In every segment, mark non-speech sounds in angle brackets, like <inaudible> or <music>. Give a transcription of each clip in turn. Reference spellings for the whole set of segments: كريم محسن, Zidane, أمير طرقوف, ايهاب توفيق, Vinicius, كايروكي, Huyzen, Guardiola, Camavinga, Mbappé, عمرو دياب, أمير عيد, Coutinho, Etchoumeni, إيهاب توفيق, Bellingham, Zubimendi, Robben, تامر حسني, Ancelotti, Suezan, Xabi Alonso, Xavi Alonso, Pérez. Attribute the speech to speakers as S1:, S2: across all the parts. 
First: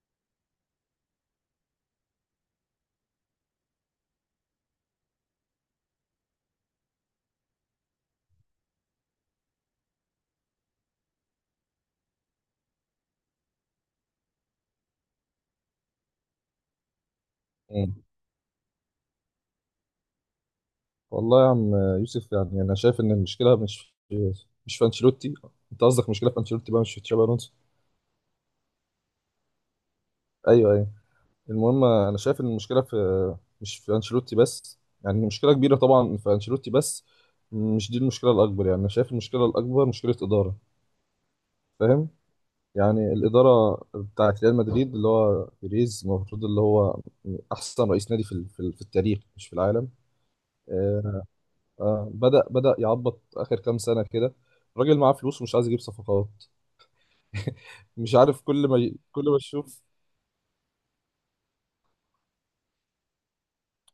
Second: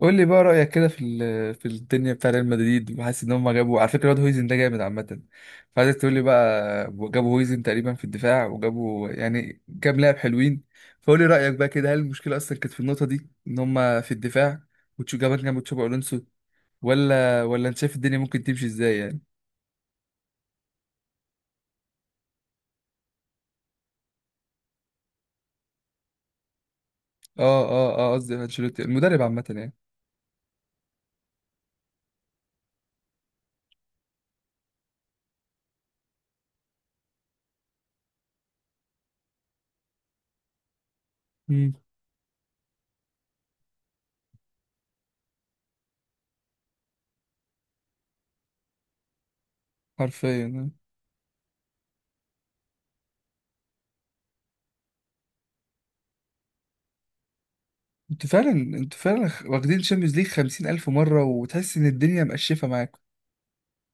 S1: قول لي بقى رأيك كده في في الدنيا بتاع ريال مدريد، وحاسس ان هم جابوا. على فكرة، الواد هويزن ده جامد عامة. فعايزك تقول لي بقى، جابوا هويزن تقريبا في الدفاع، وجابوا يعني كام لاعب حلوين. فقول لي رأيك بقى كده، هل المشكلة اصلا كانت في النقطة دي، ان هم في الدفاع وتشو جابان جنب تشابي الونسو، ولا انت
S2: مم.
S1: شايف الدنيا ممكن تمشي ازاي يعني.
S2: والله يا عم يوسف، يعني انا شايف ان المشكله مش في انشيلوتي. انت قصدك مشكله في انشيلوتي بقى مش في تشابي الونسو؟
S1: اه اه اه، قصدي انشيلوتي المدرب عامة يعني.
S2: ايوه. المهم انا شايف ان المشكله في، مش في انشيلوتي بس، يعني مشكله كبيره طبعا في انشيلوتي بس مش دي المشكله الاكبر. يعني انا شايف المشكله الاكبر مشكله اداره.
S1: امم.
S2: فاهم؟ يعني الاداره بتاعت ريال مدريد اللي هو بيريز، المفروض اللي هو احسن رئيس نادي في التاريخ، مش في العالم.
S1: حرفيا آه.
S2: آه، آه، بدأ يعبط آخر كام سنة كده. الراجل معاه فلوس ومش عايز يجيب صفقات. مش
S1: انتوا
S2: عارف
S1: فعلا انتوا
S2: كل
S1: فعلا
S2: ما تشوف.
S1: واخدين شامبيونز ليج خمسين ألف مرة، وتحس ان الدنيا مقشفة معاكم.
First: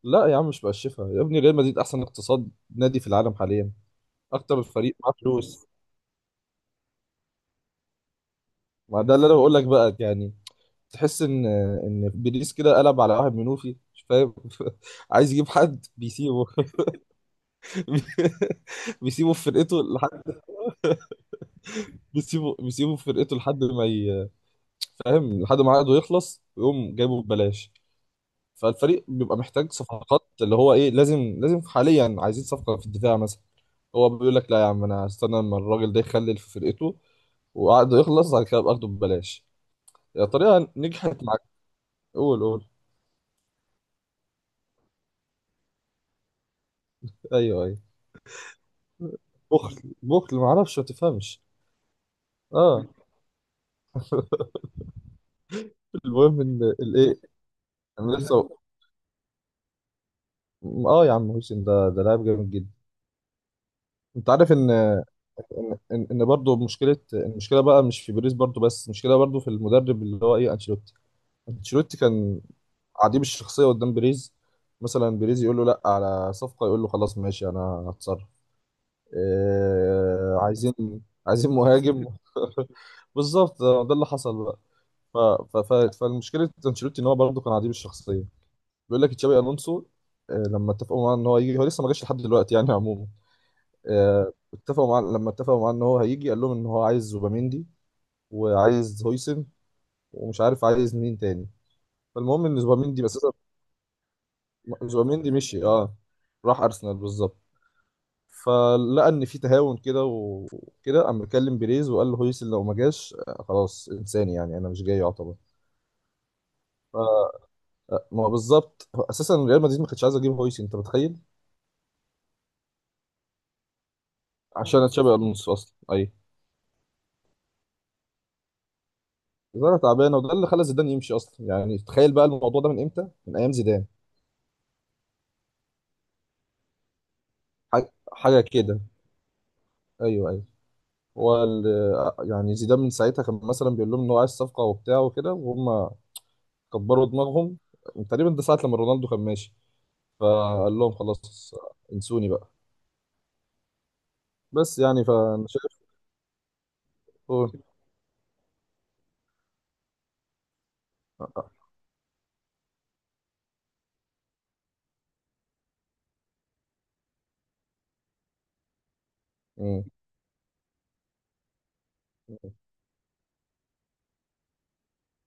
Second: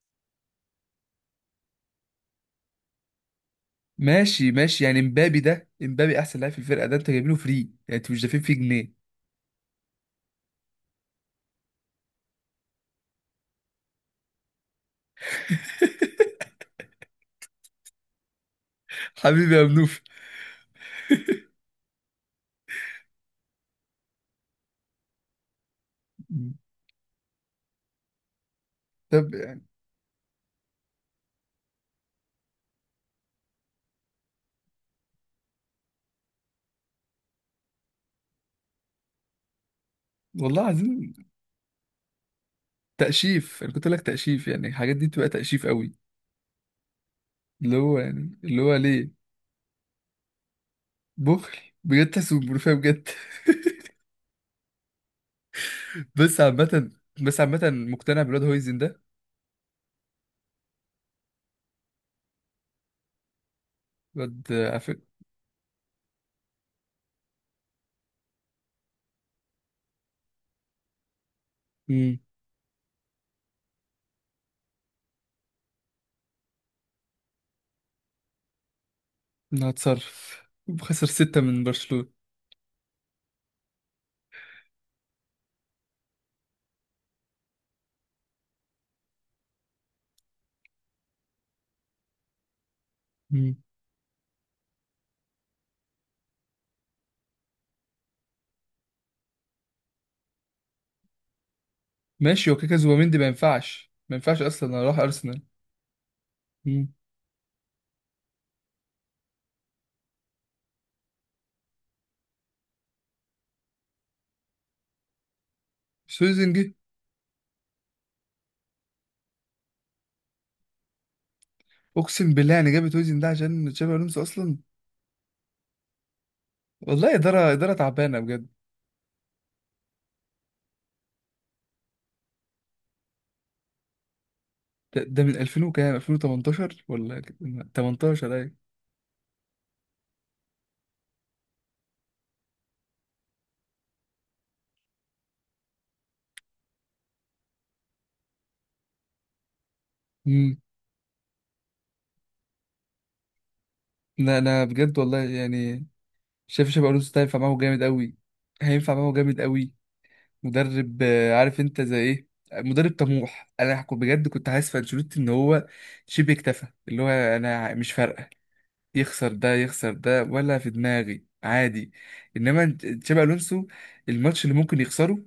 S2: لا يا عم، مش بقشفها يا ابني، ريال مدريد أحسن اقتصاد نادي في العالم حاليا.
S1: ماشي
S2: أكتر
S1: ماشي،
S2: الفريق
S1: يعني
S2: معاه
S1: امبابي
S2: فلوس.
S1: ده، امبابي احسن لاعب في الفرقه ده، انت جايب له فري، يعني انتوا مش دافعين فيه جنيه.
S2: ما ده اللي أنا بقول لك بقى يعني. تحس إن بيريز كده قلب على واحد منوفي، مش فاهم. <laughs> عايز يجيب حد بيسيبه.
S1: <laughs>
S2: <laughs> بيسيبه في
S1: حبيبي يا
S2: فرقته
S1: منوف.
S2: لحد، بيسيبه في فرقته لحد ما ي... فاهم، لحد ما عقده يخلص ويقوم جايبه ببلاش. فالفريق
S1: طب
S2: بيبقى
S1: يعني،
S2: محتاج صفقات اللي هو ايه، لازم حاليا عايزين صفقة في الدفاع مثلا. هو بيقول لك لا يا عم انا هستنى لما الراجل ده يخلل في فرقته وعقده يخلص، بعد كده ابقى اخده ببلاش. يا
S1: والله
S2: طريقة نجحت
S1: عايزين.
S2: معاك. قول، قول.
S1: تأشيف، انا كنت اقول لك تأشيف، يعني الحاجات دي بتبقى تأشيف قوي.
S2: ايوه
S1: اللي
S2: ايوه
S1: هو يعني اللي هو ليه.
S2: بخل، ما اعرفش، ما تفهمش.
S1: بخل. بجد تحسه ملوخية
S2: اه.
S1: بجد. <laughs>
S2: <laughs>
S1: بس
S2: المهم ان
S1: عامة
S2: الايه،
S1: بس عامة
S2: انا
S1: مقتنع بالواد
S2: لسه.
S1: هويزن ده.
S2: اه يا عم، هوسن ده لاعب جامد جدا. انت
S1: الواد
S2: عارف ان
S1: عفك.
S2: ان برضه مشكله، المشكله بقى مش في بيريز برضه بس، المشكله برضه في المدرب اللي هو ايه، انشيلوتي. انشيلوتي
S1: امم.
S2: كان عديم الشخصيه قدام بيريز. مثلا بيريز يقول له لا على صفقه، يقول له خلاص ماشي انا هتصرف. إيه
S1: هتصرف.
S2: عايزين،
S1: وخسر ستة
S2: عايزين
S1: من
S2: مهاجم.
S1: برشلونة.
S2: <laughs> بالظبط ده اللي حصل بقى. ف... فالمشكله انشيلوتي ان هو برضه كان عديم الشخصيه. بيقول لك تشابي الونسو، آه، لما اتفقوا معاه ان هو يجي، هو لسه ما جاش لحد دلوقتي يعني عموما.
S1: مم.
S2: آه، اتفقوا معاه لما اتفقوا معاه ان هو هيجي، قال لهم ان هو عايز زوباميندي وعايز هويسن ومش عارف عايز مين تاني. فالمهم
S1: ماشي، هو
S2: ان
S1: كده كده
S2: زوباميندي بس،
S1: زوبيمندي ما ينفعش اصلا، انا راح
S2: زوبيميندي
S1: ارسنال.
S2: مشي، اه، راح ارسنال بالظبط. فلقى ان في تهاون كده وكده، قام مكلم بيريز وقال له هويسن لو ما جاش، آه، خلاص انساني، يعني انا مش جاي يعتبر.
S1: سويزن جه.
S2: ف- آه، ما هو بالظبط، هو اساسا ريال مدريد ما كانتش عايزه تجيب هويسن، انت متخيل؟
S1: اقسم بالله، يعني جابت سويزن ده عشان تشابي الونسو اصلا.
S2: عشان تشابي الونسو اصلا، اي.
S1: والله اداره تعبانه بجد.
S2: الإدارة تعبانه، وده اللي خلى زيدان يمشي اصلا. يعني تخيل بقى الموضوع ده من امتى، من ايام زيدان.
S1: ده من 2000 وكام، 2018 ولا كده؟
S2: حاجه،
S1: 18
S2: حاجة
S1: ايوه.
S2: كده. ايوه. يعني زيدان من ساعتها كان مثلا بيقول لهم ان هو عايز صفقه وبتاع وكده، وهم كبروا دماغهم. تقريبا ده ساعة لما رونالدو كان ماشي،
S1: امم.
S2: فقال لهم خلاص انسوني بقى.
S1: لا انا
S2: بس
S1: بجد
S2: يعني،
S1: والله
S2: فانا شايف.
S1: يعني، شايف تشابي الونسو ده هينفع
S2: هو-
S1: معاهم جامد قوي. هينفع معاهم جامد قوي مدرب عارف انت زي ايه، مدرب طموح. بجد كنت حاسس في انشيلوتي ان هو شبه اكتفى، اللي هو انا مش فارقه، يخسر ده
S2: مم.
S1: يخسر ده ولا في دماغي عادي. تشابي الونسو، الماتش اللي ممكن يخسره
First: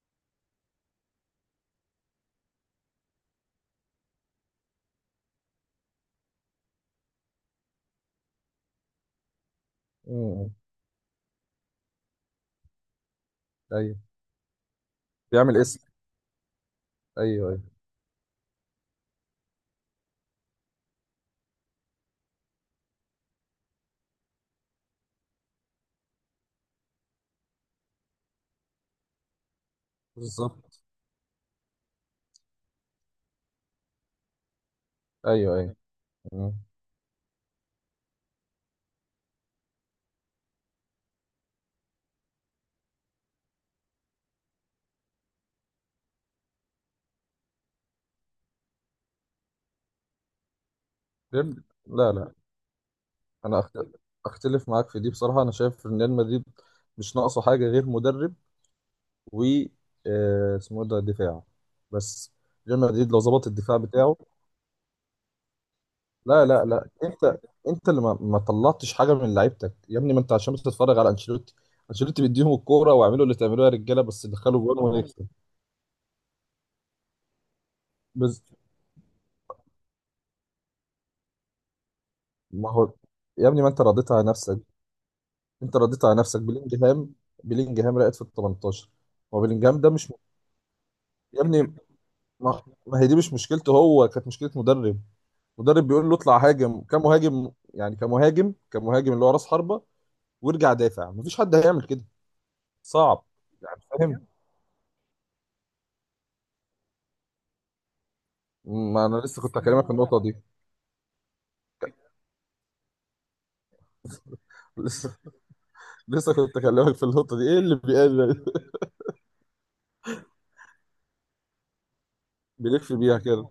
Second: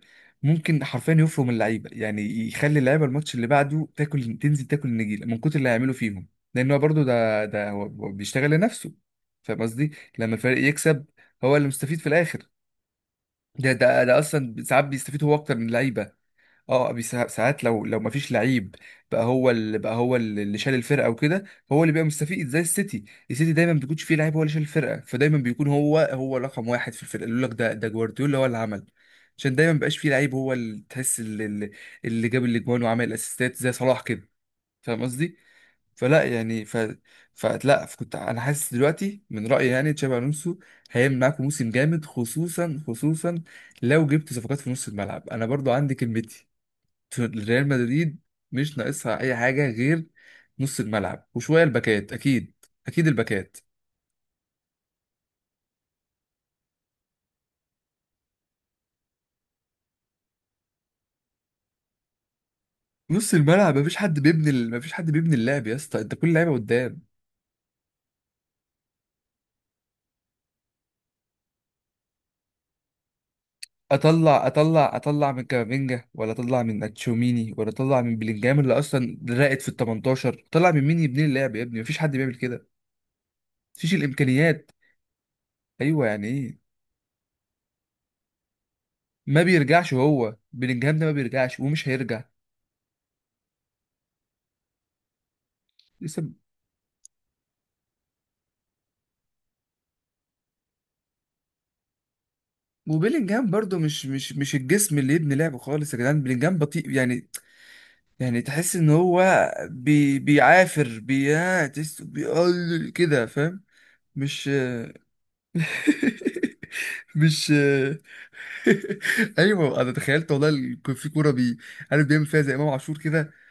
S1: ممكن حرفيا يفرم اللعيبه، يعني يخلي اللعيبه الماتش اللي بعده تاكل، تنزل تاكل النجيله من كتر اللي هيعمله فيهم. لان هو برضه ده ده هو هو بيشتغل لنفسه. فاهم قصدي؟ لما
S2: مم.
S1: الفريق يكسب، هو اللي مستفيد في الاخر. ده
S2: ايوه،
S1: ده ده اصلا ساعات بيستفيد هو اكتر
S2: بيعمل
S1: من
S2: اسم.
S1: اللعيبه. اه
S2: ايوه،
S1: ساعات لو مفيش لعيب، بقى هو اللي شال الفرقه وكده، هو اللي بيبقى مستفيد. زي السيتي، السيتي دايما ما بيكونش فيه لعيب، هو اللي شال الفرقه، فدايما بيكون هو رقم واحد في الفرقه، يقول لك ده جوارديولا هو اللي عمل. عشان دايما مبقاش فيه لعيب، هو
S2: بالظبط.
S1: اللي تحس اللي, اللي جاب الاجوان وعمل الاسيستات زي صلاح كده. فاهم قصدي؟
S2: ايوه.
S1: فلا
S2: مم.
S1: يعني ف فلا كنت انا حاسس دلوقتي، من رايي يعني تشابي الونسو هيعمل معاكم موسم جامد، خصوصا خصوصا لو جبت صفقات في نص الملعب. انا برضو عندي كلمتي، ريال مدريد مش ناقصها اي حاجه غير نص الملعب وشويه
S2: لا
S1: الباكات.
S2: لا،
S1: اكيد اكيد الباكات.
S2: انا أخت- اختلف معاك في دي بصراحة. انا شايف ان ريال مدريد مش ناقصه حاجة غير مدرب، و، آه، اسمه إيه ده، دفاع بس. ريال مدريد لو
S1: نص
S2: ظبط الدفاع
S1: الملعب مفيش
S2: بتاعه.
S1: حد مفيش حد بيبني اللعب يا اسطى، انت كل
S2: لا
S1: لعيبه
S2: لا لا
S1: قدام.
S2: انت، انت اللي ما طلعتش حاجه من لعيبتك يا ابني، ما انت عشان بتتفرج على انشيلوتي. انشيلوتي بيديهم الكوره واعملوا اللي تعملوه يا رجاله، بس
S1: اطلع
S2: دخلوا جول
S1: اطلع
S2: ونكسب.
S1: اطلع من كامافينجا، ولا اطلع من اتشوميني، ولا اطلع من
S2: بس
S1: بلينجهام اللي اصلا راقد في ال 18، طلع من مين يبني اللعب يا ابني؟ مفيش حد بيعمل كده.
S2: ما هو، يا ابني ما انت
S1: مفيش
S2: رضيت على نفسك،
S1: الامكانيات.
S2: انت
S1: ايوه،
S2: رضيت على
S1: يعني
S2: نفسك
S1: ايه.
S2: بلينجهام. بلينجهام رقت في ال 18. هو
S1: ما
S2: بلينجهام ده
S1: بيرجعش،
S2: مش م-
S1: هو بلينجهام ده ما
S2: يا
S1: بيرجعش
S2: ابني،
S1: ومش هيرجع.
S2: ما هي دي مش مشكلته هو، كانت مشكله مدرب. مدرب بيقول له
S1: لسه.
S2: اطلع هاجم كمهاجم، يعني كمهاجم كمهاجم اللي هو راس حربه، وارجع دافع. مفيش حد هيعمل كده، صعب.
S1: وبيلينجهام برضو
S2: يعني
S1: مش
S2: فاهم؟
S1: مش مش الجسم اللي يبني لعب خالص يا جدعان، بيلينجهام بطيء يعني، يعني تحس ان
S2: ما انا لسه
S1: هو
S2: كنت هكلمك في اسمها النقطه دي.
S1: بيعافر، بيعتس، بيقل كده، فاهم؟ مش.
S2: لسه، لسه كنت هكلمك في
S1: <laughs>
S2: النقطه دي،
S1: مش.
S2: ايه اللي بيقل.
S1: <laughs> ايوه انا تخيلت، والله كان في كوره عارف بيعمل فيها زي
S2: <laughs>
S1: امام
S2: بيلف
S1: عاشور
S2: بيها
S1: كده.
S2: كده.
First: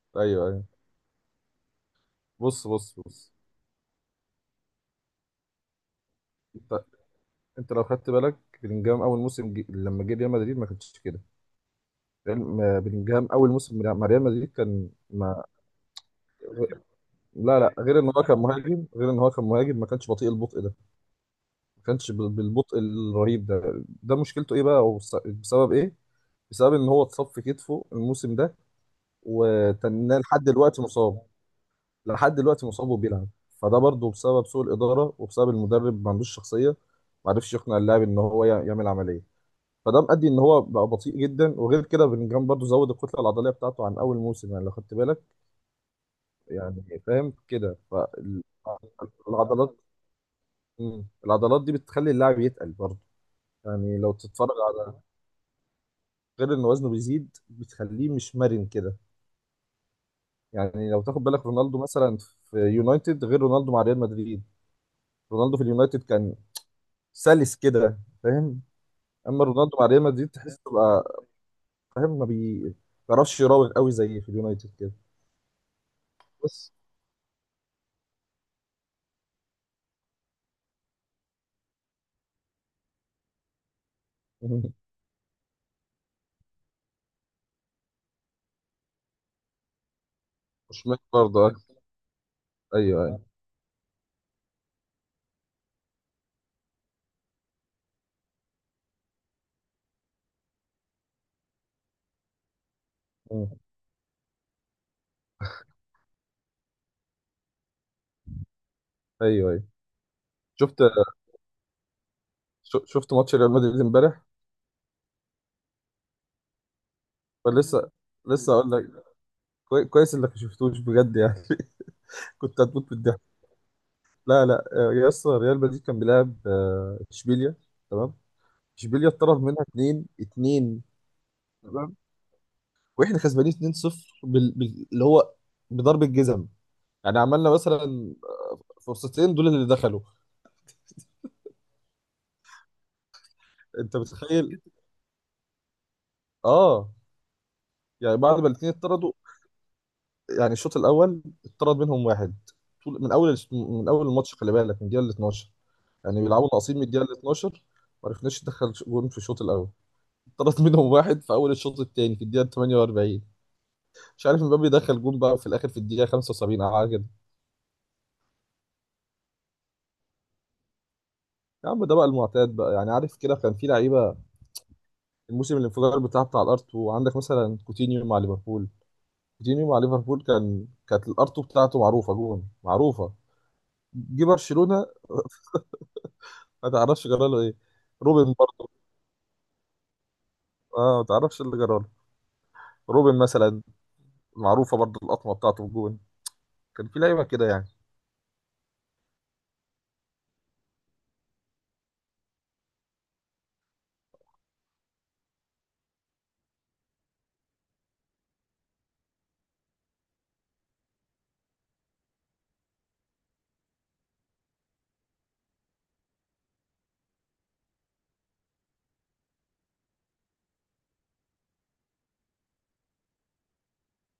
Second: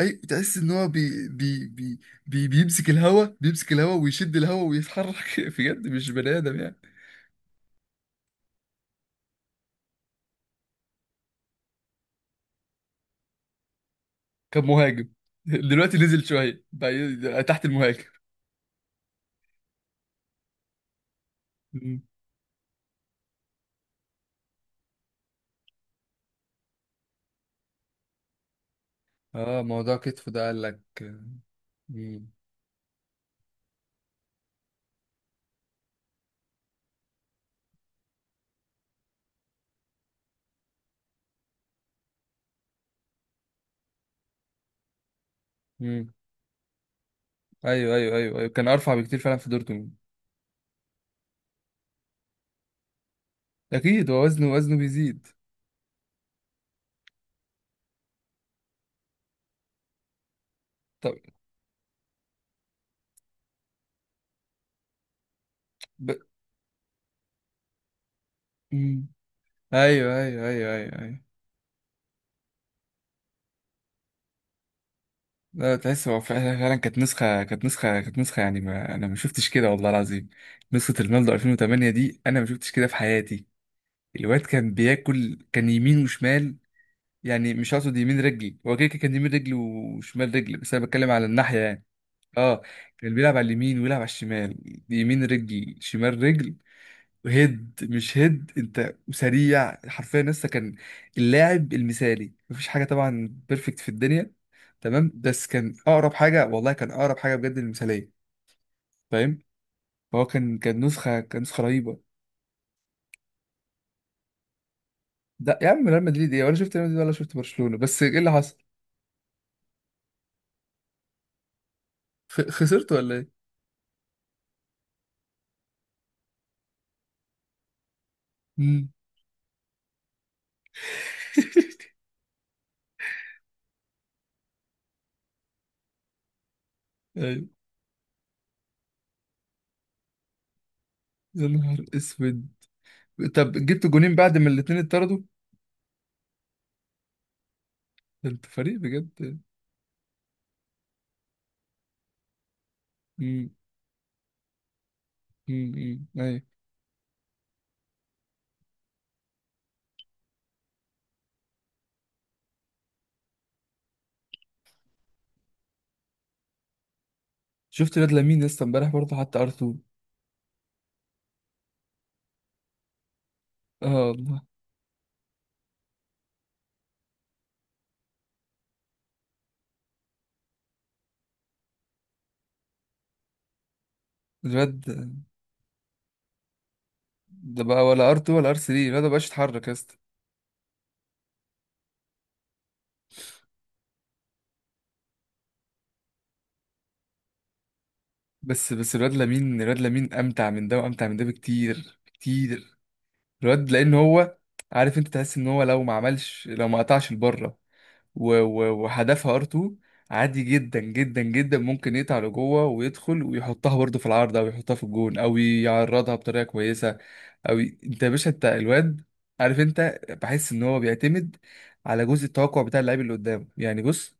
S1: اي
S2: ايوه
S1: تحس
S2: ايوه
S1: ان هو بي بي بي بي
S2: بص
S1: بيمسك
S2: بص
S1: الهوا،
S2: بص
S1: بيمسك الهوا ويشد الهوا ويتحرك. <laughs> بجد مش بني ادم يعني.
S2: انت، انت لو خدت بالك بلينجهام اول موسم لما جه ريال مدريد ما كانش كده. بلينجهام اول موسم مع ريال مدريد
S1: كان
S2: كان
S1: مهاجم.
S2: ما...
S1: <laughs> دلوقتي نزل شويه بقى،
S2: لا
S1: تحت
S2: لا، غير
S1: المهاجم.
S2: ان هو كان مهاجم، غير ان هو كان مهاجم ما كانش بطيء البطء ده. ما كانش بالبطء الرهيب ده. ده مشكلته ايه بقى، بسبب ايه؟ بسبب ان هو اتصاب في كتفه الموسم ده،
S1: اه، موضوع
S2: وتناه
S1: كتفه
S2: لحد
S1: ده، قال لك.
S2: دلوقتي مصاب.
S1: مم.
S2: لحد دلوقتي مصاب وبيلعب. فده برضه بسبب سوء الاداره وبسبب المدرب، ما عندوش شخصيه. ما عرفش يقنع اللاعب ان هو يعمل عمليه. فده مؤدي ان هو بقى بطيء جدا. وغير كده بلينجهام برضه زود الكتله العضليه بتاعته عن اول موسم. يعني لو خدت بالك،
S1: مم.
S2: يعني فاهم كده.
S1: ايوه ايوه ايوه ايوه، كان ارفع بكتير فعلا في
S2: فالعضلات،
S1: دورتموند.
S2: العضلات دي بتخلي اللاعب يتقل برضه. يعني
S1: اكيد،
S2: لو
S1: هو وزنه،
S2: تتفرج
S1: وزنه
S2: على،
S1: بيزيد.
S2: غير ان وزنه بيزيد، بتخليه مش مرن كده. يعني لو
S1: طب.
S2: تاخد بالك رونالدو مثلا في يونايتد غير رونالدو مع ريال مدريد. رونالدو في اليونايتد
S1: ب...
S2: كان سلس كده، فاهم؟
S1: مم.
S2: اما رونالدو مع ريال
S1: ايوه
S2: مدريد
S1: ايوه
S2: تحس
S1: ايوه ايوه
S2: بقى،
S1: ايوه.
S2: فاهم، ما بيعرفش يراوغ قوي زي في اليونايتد كده.
S1: لا تحس هو فعلا
S2: بس.
S1: فعلا، كانت نسخه، يعني ما انا ما شفتش كده والله العظيم. نسخه رونالدو 2008 دي انا ما شفتش كده في حياتي. الواد كان
S2: <laughs>
S1: بياكل، كان يمين وشمال، يعني مش هقصد يمين رجلي، هو كده كده كان يمين رجلي وشمال رجلي، بس انا
S2: مش، مش
S1: بتكلم على
S2: برضه. آه.
S1: الناحيه يعني. اه،
S2: ايوه
S1: كان
S2: ايوه
S1: بيلعب على اليمين ويلعب على الشمال، يمين رجل شمال رجل، هيد مش هيد، انت سريع، حرفيا لسه كان اللاعب المثالي. مفيش حاجه طبعا
S2: مم.
S1: بيرفكت في الدنيا، تمام، بس كان اقرب حاجه، والله كان اقرب حاجه بجد للمثاليه. فاهم؟
S2: ايوه.
S1: فهو كان،
S2: شفت،
S1: كان نسخه، كان نسخه رهيبه.
S2: شفت ماتش ريال مدريد امبارح؟
S1: ده يا عم ريال مدريد ايه؟ ولا شفت ريال مدريد ولا شفت برشلونه،
S2: فلسه،
S1: بس ايه اللي
S2: لسه
S1: حصل؟
S2: اقول لك، كويس انك ما شفتوش بجد يعني. <laughs> كنت هتموت
S1: خسرت ولا
S2: بالضحك.
S1: ايه؟
S2: لا لا، آه، يا اسطى، ريال مدريد كان بيلعب، آه، اشبيليا. تمام.
S1: مم.
S2: اشبيليا اتطرد منها اتنين، اتنين
S1: <laughs>
S2: تمام. واحنا كسبانين 2-0، اللي هو بضرب الجزم. يعني
S1: ايوه.
S2: عملنا مثلا فرصتين دول اللي دخلوا.
S1: يا نهار اسود. طب جبت
S2: انت
S1: جونين بعد ما
S2: متخيل؟
S1: الاتنين اتطردوا؟
S2: اه، يعني
S1: ده
S2: بعد
S1: انت
S2: ما الاثنين
S1: فريق
S2: اتطردوا.
S1: بجد.
S2: يعني الشوط الاول اتطرد منهم واحد، طول
S1: مم.
S2: من اول الماتش، خلي بالك من الدقيقه ال 12.
S1: امم.
S2: يعني
S1: ايوه.
S2: بيلعبوا ناقصين من الدقيقه ال 12. ما عرفناش ندخل جون في الشوط الاول. اتطرد منهم واحد في اول الشوط الثاني في الدقيقه 48. مش عارف مبابي دخل جون بقى في الاخر في الدقيقه 75 او حاجه كده.
S1: شفت الواد لامين لسه امبارح، برضه حتى ار R2.
S2: يا عم ده بقى المعتاد بقى يعني، عارف كده، كان في
S1: اه
S2: لعيبه
S1: والله.
S2: الموسم الانفجار بتاع الارت. وعندك مثلا كوتينيو مع ليفربول، كوتينيو مع ليفربول كان، كانت الارتو بتاعته معروفه، جون معروفه. جه
S1: الواد
S2: برشلونه، ما تعرفش جراله ايه.
S1: ده بقى ولا ار
S2: روبن
S1: R2 ولا ار
S2: برضه،
S1: R3، الواد ده مبقاش يتحرك يا اسطى.
S2: اه، ما تعرفش اللي جراله. روبن مثلا، معروفه برضه القطمه بتاعته في جون. كان في لعيبه كده يعني.
S1: بس بس الواد لامين، الواد لامين امتع من ده وامتع من ده بكتير كتير. الواد لان هو، عارف انت تحس ان هو لو ما عملش، لو ما قطعش لبره وهدفها ار R2، عادي جدا جدا جدا ممكن يقطع لجوه ويدخل ويحطها برضه في العارضه ويحطها في الجون، او يعرضها بطريقه كويسه. أوي أنت يا باشا، أنت الواد، عارف أنت بحس إن هو بيعتمد على جزء التوقع بتاع اللاعب اللي قدامه، يعني بص،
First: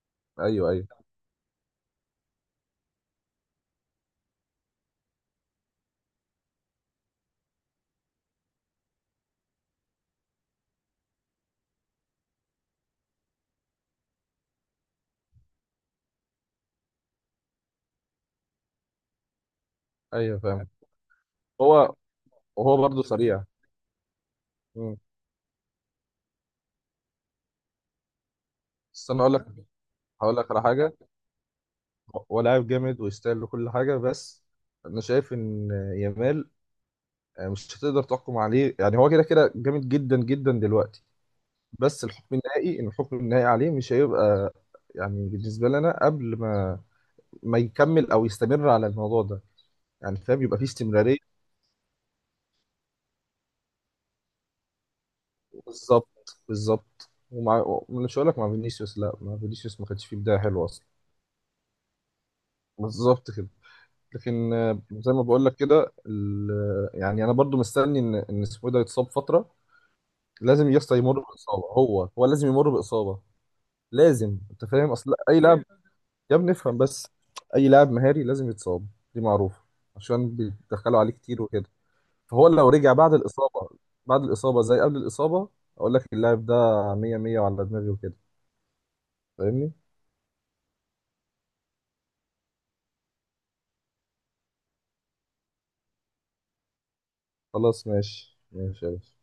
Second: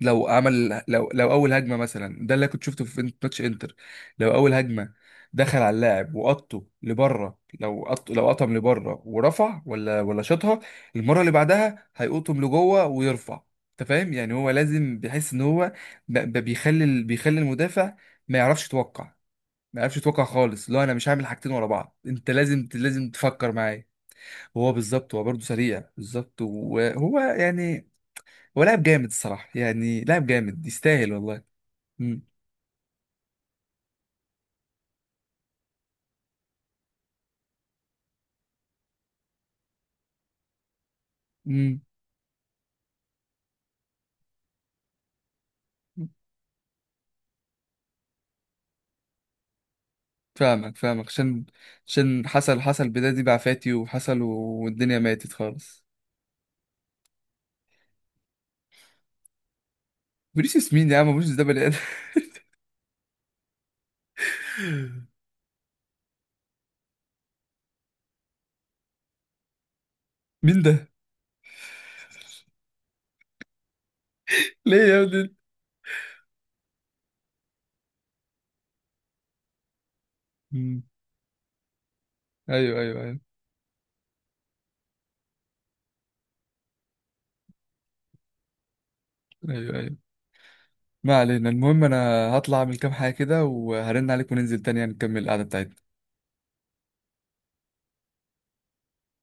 S1: لو
S2: ايوه
S1: عمل،
S2: ايوه
S1: لو أول هجمة مثلا، ده اللي كنت شفته في ماتش إنتر. لو أول هجمة دخل على اللاعب وقطه لبره، لو قط لو قطم لبره ورفع، ولا شاطها، المرة اللي بعدها هيقطم لجوه ويرفع. أنت فاهم؟ يعني هو لازم بيحس إن هو بيخلي المدافع ما يعرفش يتوقع. ما عرفش يتوقع
S2: ايوه فاهم.
S1: خالص، لا انا مش هعمل حاجتين ورا
S2: هو،
S1: بعض، انت لازم
S2: وهو برضه
S1: لازم
S2: سريع.
S1: تفكر معايا. هو
S2: مم.
S1: بالظبط، هو برضه سريع، بالظبط. وهو يعني هو لاعب جامد
S2: بس انا اقول لك،
S1: الصراحه، يعني لاعب
S2: هقول لك على
S1: جامد
S2: حاجه.
S1: يستاهل والله. امم.
S2: هو لاعب جامد ويستاهل كل حاجه، بس انا شايف ان يامال مش هتقدر تحكم عليه. يعني هو كده كده جامد جدا جدا دلوقتي،
S1: امم.
S2: بس الحكم النهائي ان الحكم النهائي عليه مش هيبقى، يعني بالنسبه لنا، قبل ما يكمل او يستمر على الموضوع ده. يعني فاهم، يبقى فيه
S1: فاهمك فاهمك،
S2: استمراريه.
S1: عشان حصل، بداية دي بعفاتي وحصل، والدنيا ماتت خالص.
S2: بالظبط، بالظبط. ومع، مش هقول لك مع فينيسيوس، لا، مع فينيسيوس ما كانش فيه بدايه حلوه
S1: فينيسيوس
S2: اصلا.
S1: مين يا عم؟ فينيسيوس ده بني ادم.
S2: بالظبط كده. لكن آه، زي
S1: <laughs>
S2: ما بقول لك كده، يعني انا برضو مستني ان اسمه إيه ده يتصاب فتره.
S1: مين
S2: لازم
S1: ده؟
S2: يسطا يمر باصابه، هو لازم يمر باصابه. لازم، انت
S1: ليه
S2: فاهم،
S1: يا
S2: اصل
S1: ابني؟
S2: اي لاعب، يا ابني افهم بس، اي لاعب مهاري لازم يتصاب، دي معروفه، عشان
S1: مم.
S2: بيدخلوا عليه كتير وكده. فهو لو
S1: ايوه
S2: رجع
S1: ايوه
S2: بعد
S1: ايوه
S2: الاصابه، بعد الاصابه زي قبل الاصابه، اقول لك اللاعب ده 100 100 وعلى دماغي وكده، فاهمني؟
S1: ايوه ايوه. ما علينا، المهم انا هطلع اعمل كام حاجة كده، وهرن عليك وننزل تاني يعني نكمل القعدة بتاعتنا.
S2: خلاص ماشي ماشي يا باشا.